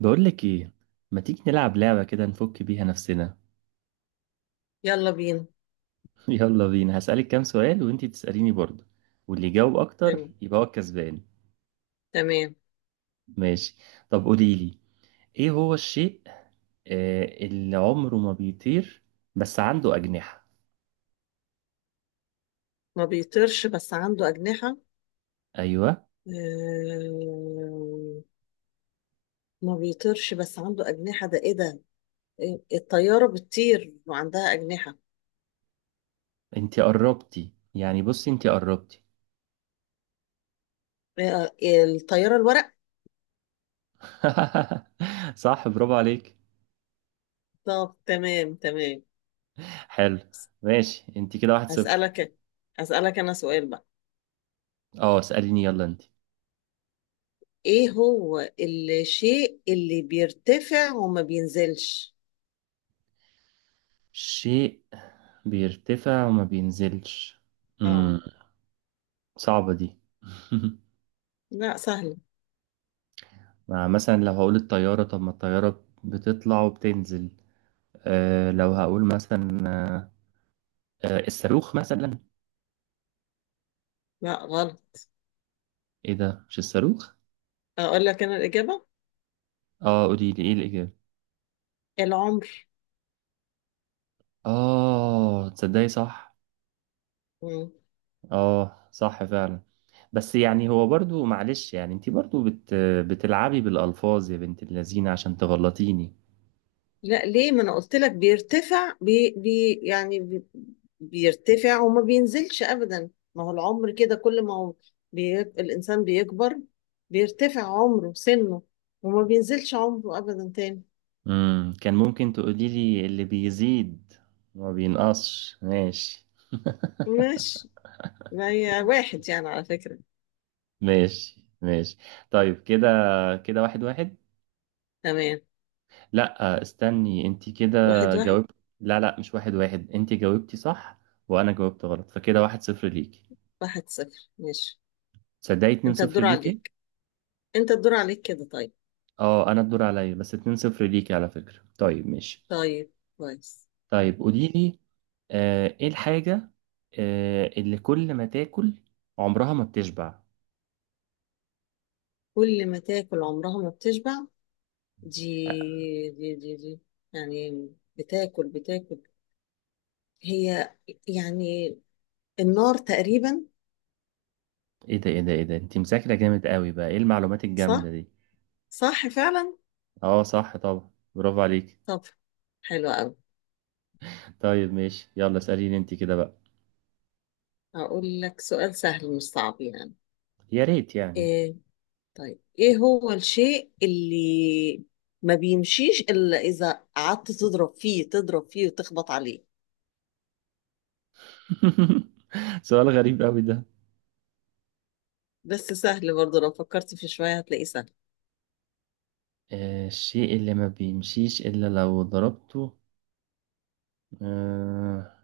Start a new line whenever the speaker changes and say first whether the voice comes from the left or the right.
right: بقول لك ايه، ما تيجي نلعب لعبة كده نفك بيها نفسنا؟
left: يلا بينا.
right: يلا بينا، هسألك كام سؤال وانتي تسأليني برضه، واللي يجاوب اكتر
left: تم-
right: يبقى هو الكسبان.
left: تمام.
right: ماشي. طب قولي لي، ايه هو الشيء اللي عمره ما بيطير بس عنده أجنحة؟
left: ما بيطيرش بس عنده أجنحة؟
right: ايوه.
left: آه، ما بيطيرش بس عنده أجنحة، ده إيه ده؟ الطيارة بتطير وعندها أجنحة.
right: انتي قربتي، يعني بصي انتي قربتي.
left: آه، الطيارة الورق.
right: صح، برافو عليك.
left: طب تمام.
right: حلو. ماشي، انتي كده واحد صفر.
left: هسألك، أنا سؤال بقى.
right: اه، اسأليني، يلا انتي.
left: إيه هو الشيء اللي بيرتفع وما بينزلش؟
right: شيء بيرتفع وما بينزلش.
left: اه.
right: مم. صعبة دي.
left: لا، سهل.
right: مع مثلا لو هقول الطيارة، طب ما الطيارة بتطلع وبتنزل. لو هقول مثلا، الصاروخ مثلا.
left: لا، غلط.
right: ايه ده، مش الصاروخ؟
left: أقول لك أنا الإجابة،
right: اه، قولي لي ايه الإجابة.
left: العمر.
right: اه تصدقي، صح. اه صح فعلا. بس يعني هو برضو معلش، يعني انتي برضو بتلعبي بالألفاظ يا بنت اللذينة عشان تغلطيني.
left: لا، ليه؟ ما انا قلت لك بيرتفع، بي بي يعني بيرتفع وما بينزلش ابدا، ما هو العمر كده، كل ما هو الانسان بيكبر بيرتفع عمره سنه وما بينزلش عمره ابدا تاني.
right: كان ممكن تقولي لي اللي بيزيد ما بينقصش. ماشي
left: ماشي، ما هي واحد يعني على فكرة.
right: ماشي ماشي. طيب كده، كده واحد واحد.
left: تمام.
right: لا، استني انت كده،
left: واحد واحد.
right: جاوبت. لا لا، مش واحد واحد، انت جاوبتي صح وانا جاوبت غلط، فكده واحد صفر ليكي.
left: واحد صفر ماشي.
right: تصدقي اتنين
left: انت
right: صفر
left: الدور
right: ليكي.
left: عليك، كده طيب.
right: اه، انا الدور عليا بس اتنين صفر ليكي على فكرة. طيب ماشي.
left: طيب. كويس.
right: طيب قولي لي، ايه الحاجة اللي كل ما تاكل عمرها ما بتشبع؟
left: كل ما تاكل عمرها ما بتشبع؟
right: آه،
left: دي، يعني بتاكل هي يعني النار تقريبا.
right: ايه ده، ايه ده، ايه ده، انت مذاكرة جامد قوي بقى، ايه المعلومات الجامدة
left: صح.
right: دي؟
left: صح فعلا.
right: اه صح طبعا، برافو عليك.
left: طب حلو قوي.
right: طيب ماشي، يلا اسأليني انت كده بقى.
left: هقول لك سؤال سهل مش صعب يعني.
right: يا ريت يعني.
left: ايه؟ طيب ايه هو الشيء اللي ما بيمشيش الا اذا قعدت تضرب فيه، وتخبط عليه؟
right: سؤال غريب قوي ده.
left: بس سهل برضه، لو فكرت فيه شوية هتلاقيه سهل.
right: الشيء اللي ما بيمشيش إلا لو ضربته؟ آه،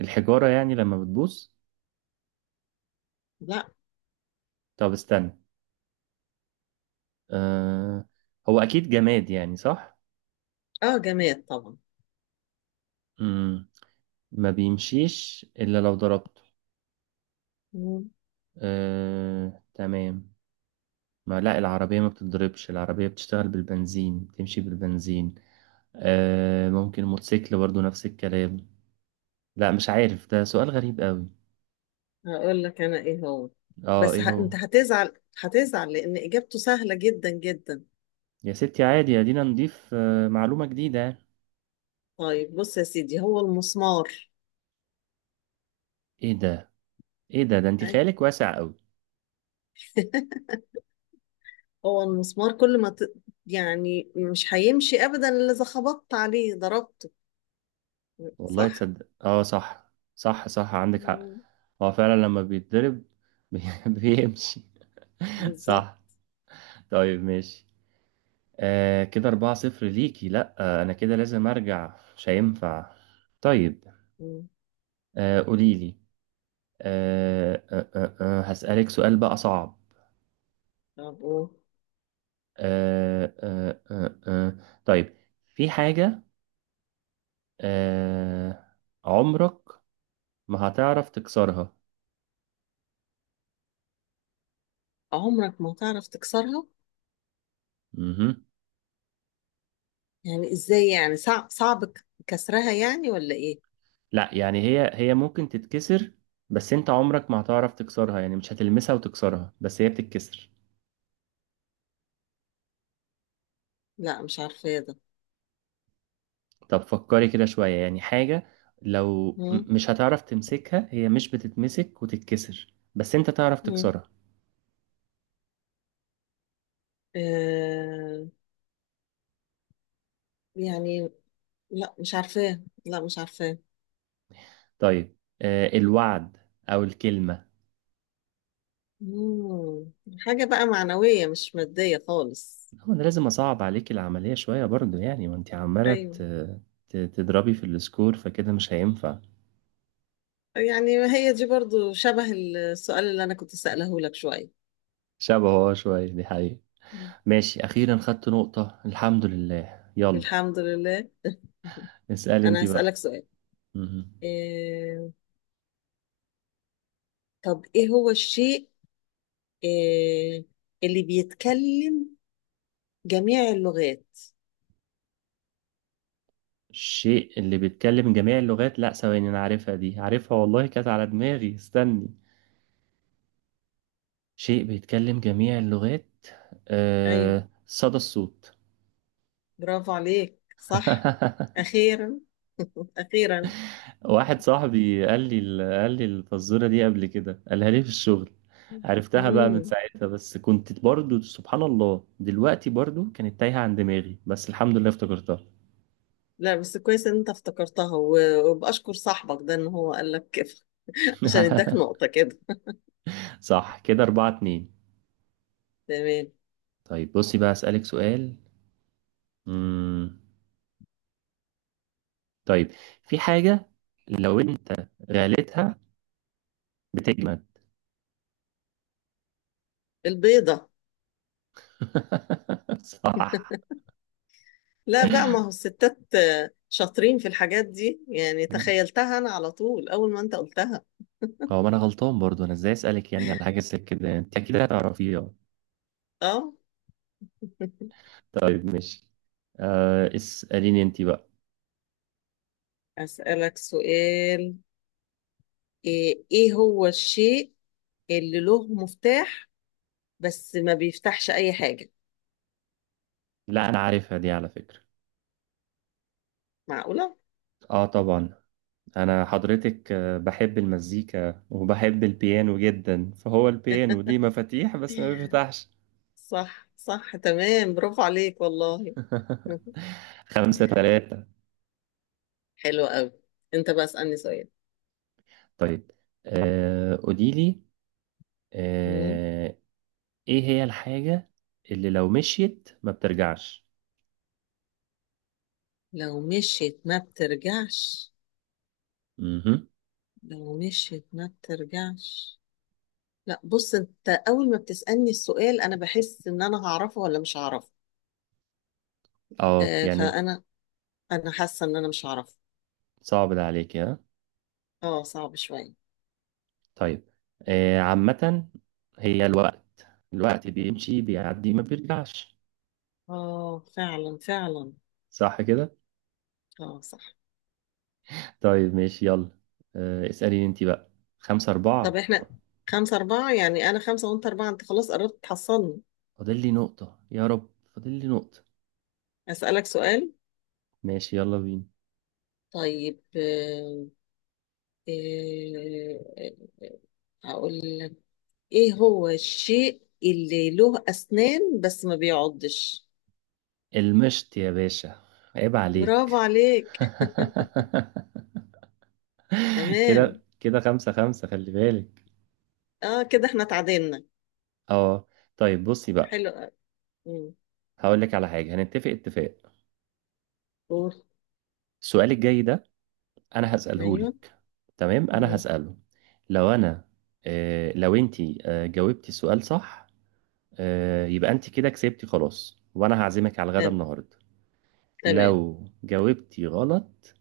right: الحجارة يعني لما بتبوظ؟
left: لا.
right: طب استنى، آه، هو أكيد جماد يعني، صح؟
left: اه، جماد طبعا.
right: مم. ما بيمشيش إلا لو ضربته. تمام. ما لا، العربية ما بتتضربش، العربية بتشتغل بالبنزين، بتمشي بالبنزين. ممكن موتوسيكل برضو نفس الكلام. لا مش عارف، ده سؤال غريب قوي.
left: هقول لك انا ايه هو.
right: اه،
left: بس
right: ايه هو؟
left: انت هتزعل، لان اجابته سهله جدا.
right: يا ستي عادي، ادينا نضيف معلومة جديدة.
left: طيب بص يا سيدي، هو المسمار.
right: ايه ده، ايه ده، ده انت
left: أي.
right: خيالك واسع قوي.
left: هو المسمار، كل ما ت... يعني مش هيمشي ابدا الا اذا خبطت عليه ضربته.
right: والله
left: صح.
right: تصدق، اه صح صح صح، عندك حق.
left: مم.
right: هو فعلا لما بيتضرب بي- بيمشي.
left: بالظبط.
right: صح. طيب ماشي، كده أربعة صفر ليكي، لأ أنا كده لازم أرجع، مش هينفع. طيب،
left: مم.
right: قوليلي. هسألك سؤال بقى صعب.
left: طب و-
right: آه آه آه آه آه. طيب، في حاجة آه عمرك ما هتعرف تكسرها.
left: عمرك ما تعرف تكسرها؟
right: مهم.
left: يعني ازاي يعني؟ صعب، كسرها يعني ولا ايه؟
right: لا يعني هي ممكن تتكسر، بس انت عمرك ما هتعرف تكسرها، يعني مش هتلمسها وتكسرها بس هي بتتكسر.
left: لا، مش عارفه ده.
right: طب فكري كده شوية، يعني حاجة لو
left: مم.
right: مش هتعرف تمسكها، هي مش بتتمسك وتتكسر بس انت تعرف
left: مم.
right: تكسرها.
left: آه، يعني لا مش عارفاه،
right: طيب، الوعد او الكلمة.
left: مم. حاجة بقى معنوية مش مادية خالص؟
right: هو انا لازم اصعب عليك العملية شوية برضو يعني، وانت عمالة
left: أيوة.
right: تضربي في السكور، فكده مش هينفع.
left: يعني هي دي برضو شبه السؤال اللي أنا كنت سأله لك شوية.
right: شبهه، اه شوية، دي حقيقة.
left: مم.
right: ماشي أخيرا خدت نقطة، الحمد لله. يلا
left: الحمد لله.
right: اسألي انت
left: أنا
right: بقى.
left: هسألك سؤال.
right: مهم.
left: إيه... طب إيه هو الشيء، إيه... اللي بيتكلم جميع اللغات؟
right: الشيء اللي بيتكلم جميع اللغات؟ لا ثواني، أنا عارفها دي، عارفها والله، كانت على دماغي، استني. شيء بيتكلم جميع اللغات.
left: أيوة.
right: صدى الصوت.
left: برافو عليك، صح. أخيرا، أخيرا.
right: واحد صاحبي قال لي قال لي الفزورة دي قبل كده، قالها لي في الشغل. عرفتها بقى من
left: مم.
right: ساعتها، بس كنت برضو سبحان الله دلوقتي برضو كانت تايهة عن دماغي، بس الحمد لله افتكرتها.
left: لا بس كويس ان انت افتكرتها، وبأشكر صاحبك ده ان هو قال لك كده، عشان اداك نقطة كده.
right: صح، كده أربعة اتنين.
left: تمام.
right: طيب بصي بقى، أسألك سؤال. مم. طيب، في حاجة لو أنت غليتها، بتجمد.
left: البيضة.
right: صح.
left: لا بقى، ما هو الستات آه، شاطرين في الحاجات دي، يعني تخيلتها أنا على طول أول ما أنت قلتها.
right: هو ما أنا غلطان برضو، أنا إزاي أسألك يعني على حاجة زي كده، أنت أكيد هتعرفيها.
left: أه.
right: طيب ماشي، اسأليني أنت بقى.
left: أسألك سؤال. إيه هو الشيء اللي له مفتاح بس ما بيفتحش أي حاجة؟
right: لا أنا عارفها دي على فكرة.
left: معقولة؟
right: آه طبعا. أنا حضرتك بحب المزيكا وبحب البيانو جدا، فهو البيانو ليه مفاتيح بس ما بيفتحش.
left: صح، صح، تمام، برافو عليك والله.
right: خمسة تلاتة.
left: حلو قوي. أنت بقى اسألني سؤال.
right: طيب، قولي لي،
left: مم.
right: آه ايه هي الحاجة اللي لو مشيت ما بترجعش؟
left: لو مشيت ما بترجعش،
right: امم
left: لو مشيت ما بترجعش لا بص، انت اول ما بتسألني السؤال انا بحس ان انا هعرفه ولا مش هعرفه.
right: اه
left: آه
right: يعني
left: فانا انا حاسه ان انا مش هعرفه.
right: صعب ده عليك، ها؟
left: اه، صعب شويه.
right: طيب، عامة هي الوقت، الوقت بيمشي بيعدي ما بيرجعش.
left: اه فعلا، فعلا.
right: صح كده؟
left: اه صح.
right: طيب ماشي، يلا اسأليني انت بقى. خمسة
left: طب
right: أربعة.
left: احنا خمسة أربعة، يعني أنا خمسة وأنت أربعة، أنت خلاص قربت تحصلني.
right: فاضل لي نقطة يا رب، فاضل لي نقطة.
left: أسألك سؤال.
right: ماشي، يلا بينا.
left: طيب، آه، آه، هقول لك إيه هو الشيء اللي له أسنان بس ما بيعضش؟
right: المشط يا باشا، عيب
left: برافو
right: عليك.
left: عليك.
right: كده
left: تمام.
right: كده خمسة خمسة، خلي بالك.
left: اه كده احنا اتعدلنا.
right: اه، طيب بصي بقى،
left: حلو قوي. مم.
right: هقول لك على حاجة هنتفق اتفاق.
left: قول.
right: السؤال الجاي ده انا هسأله
left: ايوه.
right: لك، تمام؟ انا
left: مم.
right: هسأله، لو انا لو انتي جاوبتي السؤال صح، يبقى انتي كده كسبتي خلاص، وانا هعزمك على الغدا
left: تمام.
right: النهاردة.
left: تمام.
right: لو جاوبتي غلط،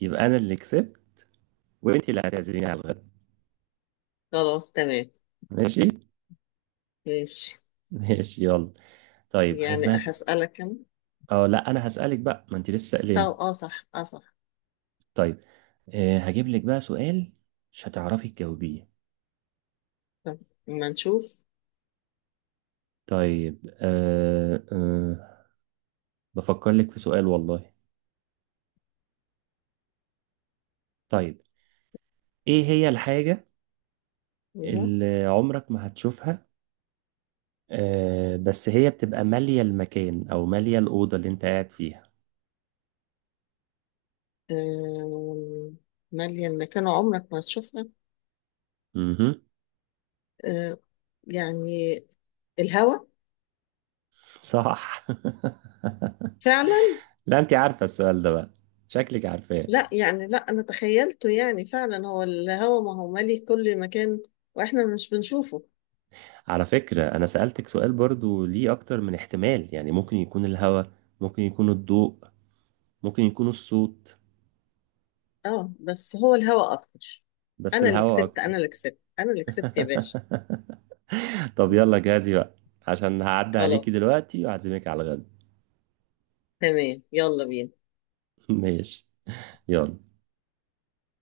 right: يبقى انا اللي كسبت وانتي اللي هتعزميني على الغدا.
left: خلاص تمام.
right: ماشي.
left: ماشي.
right: ماشي يلا. طيب، عايز
left: يعني
right: بس.
left: هسألك انا.
right: اه لا، انا هسألك بقى، ما انتي لسه
left: طب
right: سألاني.
left: اه صح، اه صح.
right: طيب، هجيب لك بقى سؤال مش هتعرفي تجاوبيه.
left: طب ما نشوف.
right: طيب، أه أه بفكر لك في سؤال والله. طيب، ايه هي الحاجة
left: ايوه.
right: اللي عمرك ما هتشوفها، بس هي بتبقى مالية المكان او مالية الأوضة اللي انت قاعد فيها؟
left: آم، مالية المكان عمرك ما تشوفها؟
right: امم
left: آه، يعني الهوا.
right: صح.
left: فعلا.
right: لا انت عارفة السؤال ده بقى، شكلك عارفاه.
left: لا يعني، لا انا تخيلته، يعني فعلا هو الهوا، ما هو مالي كل مكان واحنا مش بنشوفه.
right: على فكرة انا سألتك سؤال برضو ليه اكتر من احتمال، يعني ممكن يكون الهواء، ممكن يكون الضوء، ممكن يكون الصوت،
left: اه بس هو الهوا اكتر.
right: بس
left: انا اللي
right: الهواء
left: كسبت،
right: اكتر.
left: يا باشا.
right: طب يلا جاهزي بقى، عشان هعدي
left: خلاص
right: عليكي دلوقتي وأعزمك على الغدا.
left: تمام، يلا بينا.
right: ماشي يلا.